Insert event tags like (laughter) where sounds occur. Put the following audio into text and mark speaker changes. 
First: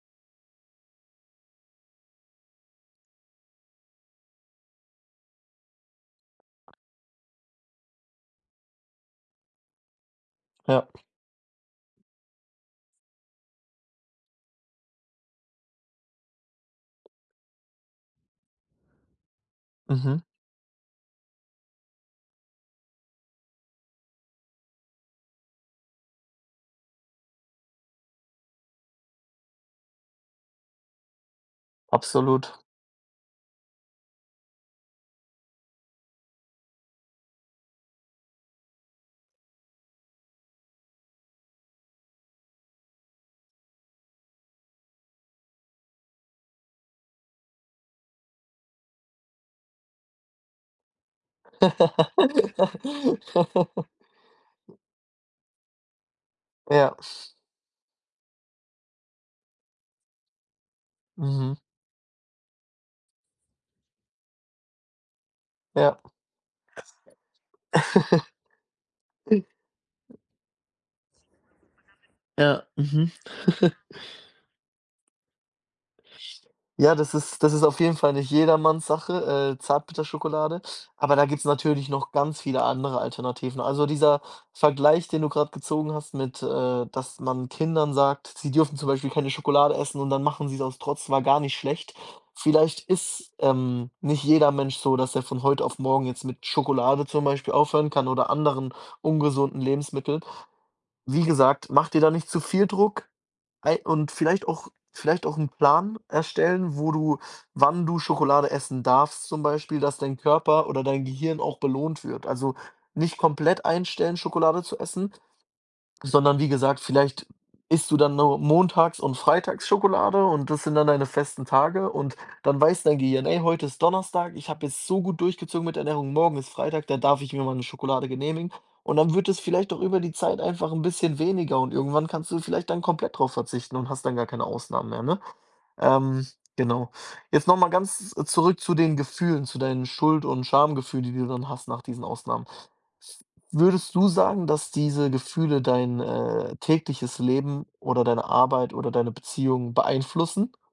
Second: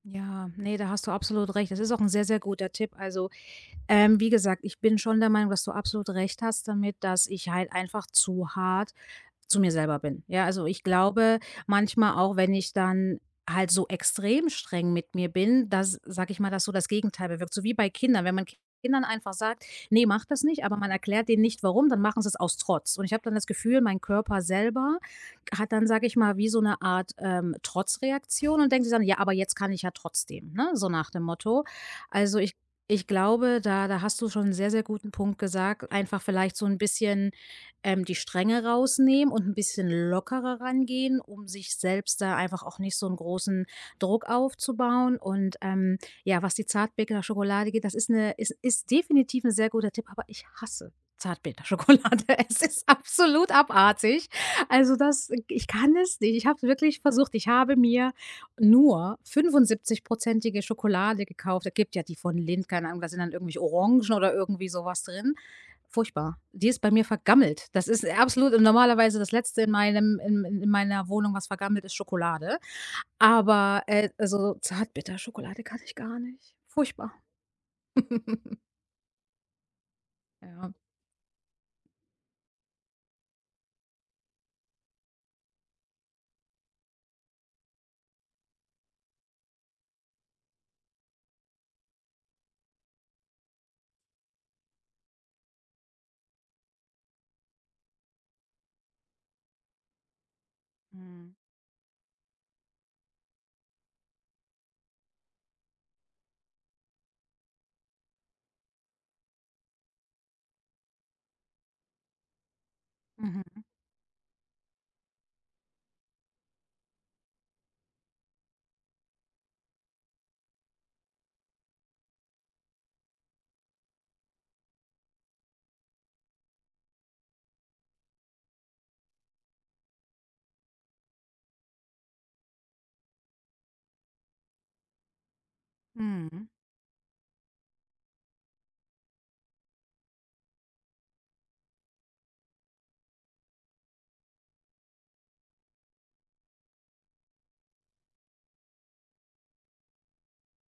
Speaker 1: Ja, ne, da hast du absolut recht. Das ist auch 'n sehr, sehr guter Tipp. Also, ähm, wie gesagt, ich bin schon der Meinung, dass du absolut recht hast damit, dass ich halt einfach zu hart zu mir selber bin. Ja, also, ich
Speaker 2: Ja.
Speaker 1: glaube manchmal auch, wenn ich dann halt so extrem streng mit mir bin, dass, sage ich mal, das so das Gegenteil bewirkt. So wie bei Kindern, wenn man Kindern einfach sagt: „Ne,
Speaker 2: Mhm.
Speaker 1: mach das nicht“, aber man erklärt denen nicht warum, dann machen sie's aus Trotz. Und ich habe dann das Gefühl, mein Körper selber hat dann, sage ich mal, wie so 'ne Art, ähm, Trotzreaktion und denkt sich dann: „Ja, aber jetzt kann ich ja trotzdem“, ne, so nach dem Motto. Also, ich
Speaker 2: Absolut.
Speaker 1: ich glaube, da da hast du schon 'n sehr, sehr guten Punkt gesagt, einfach vielleicht so 'n bisschen, ähm, die Strenge rausnehmen und 'n bisschen lockerer ran gehen, um sich selbst da einfach auch nicht so 'n großen Druck aufzubauen. Und, ähm, ja, was die Zartbitterschokolade geht, das ist 'ne es ist definitiv 'n sehr guter Tipp, aber ich hasse Zartbitterschokolade. Es ist absolut abartig.
Speaker 2: (laughs)
Speaker 1: Also, das, äh ich kann es nicht. Ich hab's
Speaker 2: Ja.
Speaker 1: wirklich versucht. Ich habe mir nur 75%ige Schokolade
Speaker 2: Mhm.
Speaker 1: gekauft. Es gibt ja die von Lindt, keine Ahnung, da sind dann irgendwelche Orangen oder irgendwie so was drin.
Speaker 2: Ja.
Speaker 1: Furchtbar. Die ist bei mir vergammelt. Das ist, äh, absolut und normalerweise das Letzte in
Speaker 2: (laughs)
Speaker 1: meinem in in in meiner Wohnung, was vergammelt ist Schokolade,
Speaker 2: Ja. Mhm. (chuckles)
Speaker 1: aber, äh, also, Zartbitterschokolade kann ich gar nicht.
Speaker 2: Ja,
Speaker 1: Furchtbar.
Speaker 2: das ist das ist auf jeden Fall nicht
Speaker 1: (laughs)
Speaker 2: jedermanns Sache, äh, Zartbitterschokolade,
Speaker 1: Ja.
Speaker 2: aber da gibt's natürlich noch ganz viele andere Alternativen. Also, dieser Vergleich, den du grad gezogen hast mit, äh, dass man Kindern sagt, sie dürfen zum Beispiel keine Schokolade essen und dann machen sie's aus Trotz, war gar nicht schlecht. Vielleicht ist ähm, nicht jeder Mensch so, dass er von heute auf morgen jetzt mit Schokolade zum Beispiel aufhören kann oder anderen ungesunden Lebensmitteln. Wie
Speaker 1: Mhm.
Speaker 2: gesagt, mach dir da nicht zu viel Druck. Ey, und vielleicht auch vielleicht auch 'n Plan erstellen, wo du wann du Schokolade essen darfst zum Beispiel, dass dein Körper oder dein Gehirn auch belohnt wird. Also, nicht
Speaker 1: Mhm.
Speaker 2: komplett einstellen, Schokolade zu essen, sondern wie gesagt, vielleicht isst du dann nur montags und freitags Schokolade und das sind dann deine festen Tage. Und dann weiß dein Gehirn: „Ey, heute ist Donnerstag. Ich habe jetzt so gut durchgezogen mit Ernährung. Morgen ist Freitag, da darf ich mir mal 'ne Schokolade genehmigen.“ Und dann wird es vielleicht auch über die Zeit einfach 'n bisschen weniger und irgendwann kannst du vielleicht dann komplett drauf verzichten und hast dann gar keine Ausnahmen mehr, ne? Ähm,
Speaker 1: Mhm.
Speaker 2: genau. Jetzt noch mal ganz, äh, zurück zu den Gefühlen, zu deinen Schuld und Schamgefühlen, die du dann hast nach diesen Ausnahmen. Würdest du sagen, dass diese Gefühle dein, äh, tägliches Leben oder deine Arbeit oder deine Beziehung beeinflussen?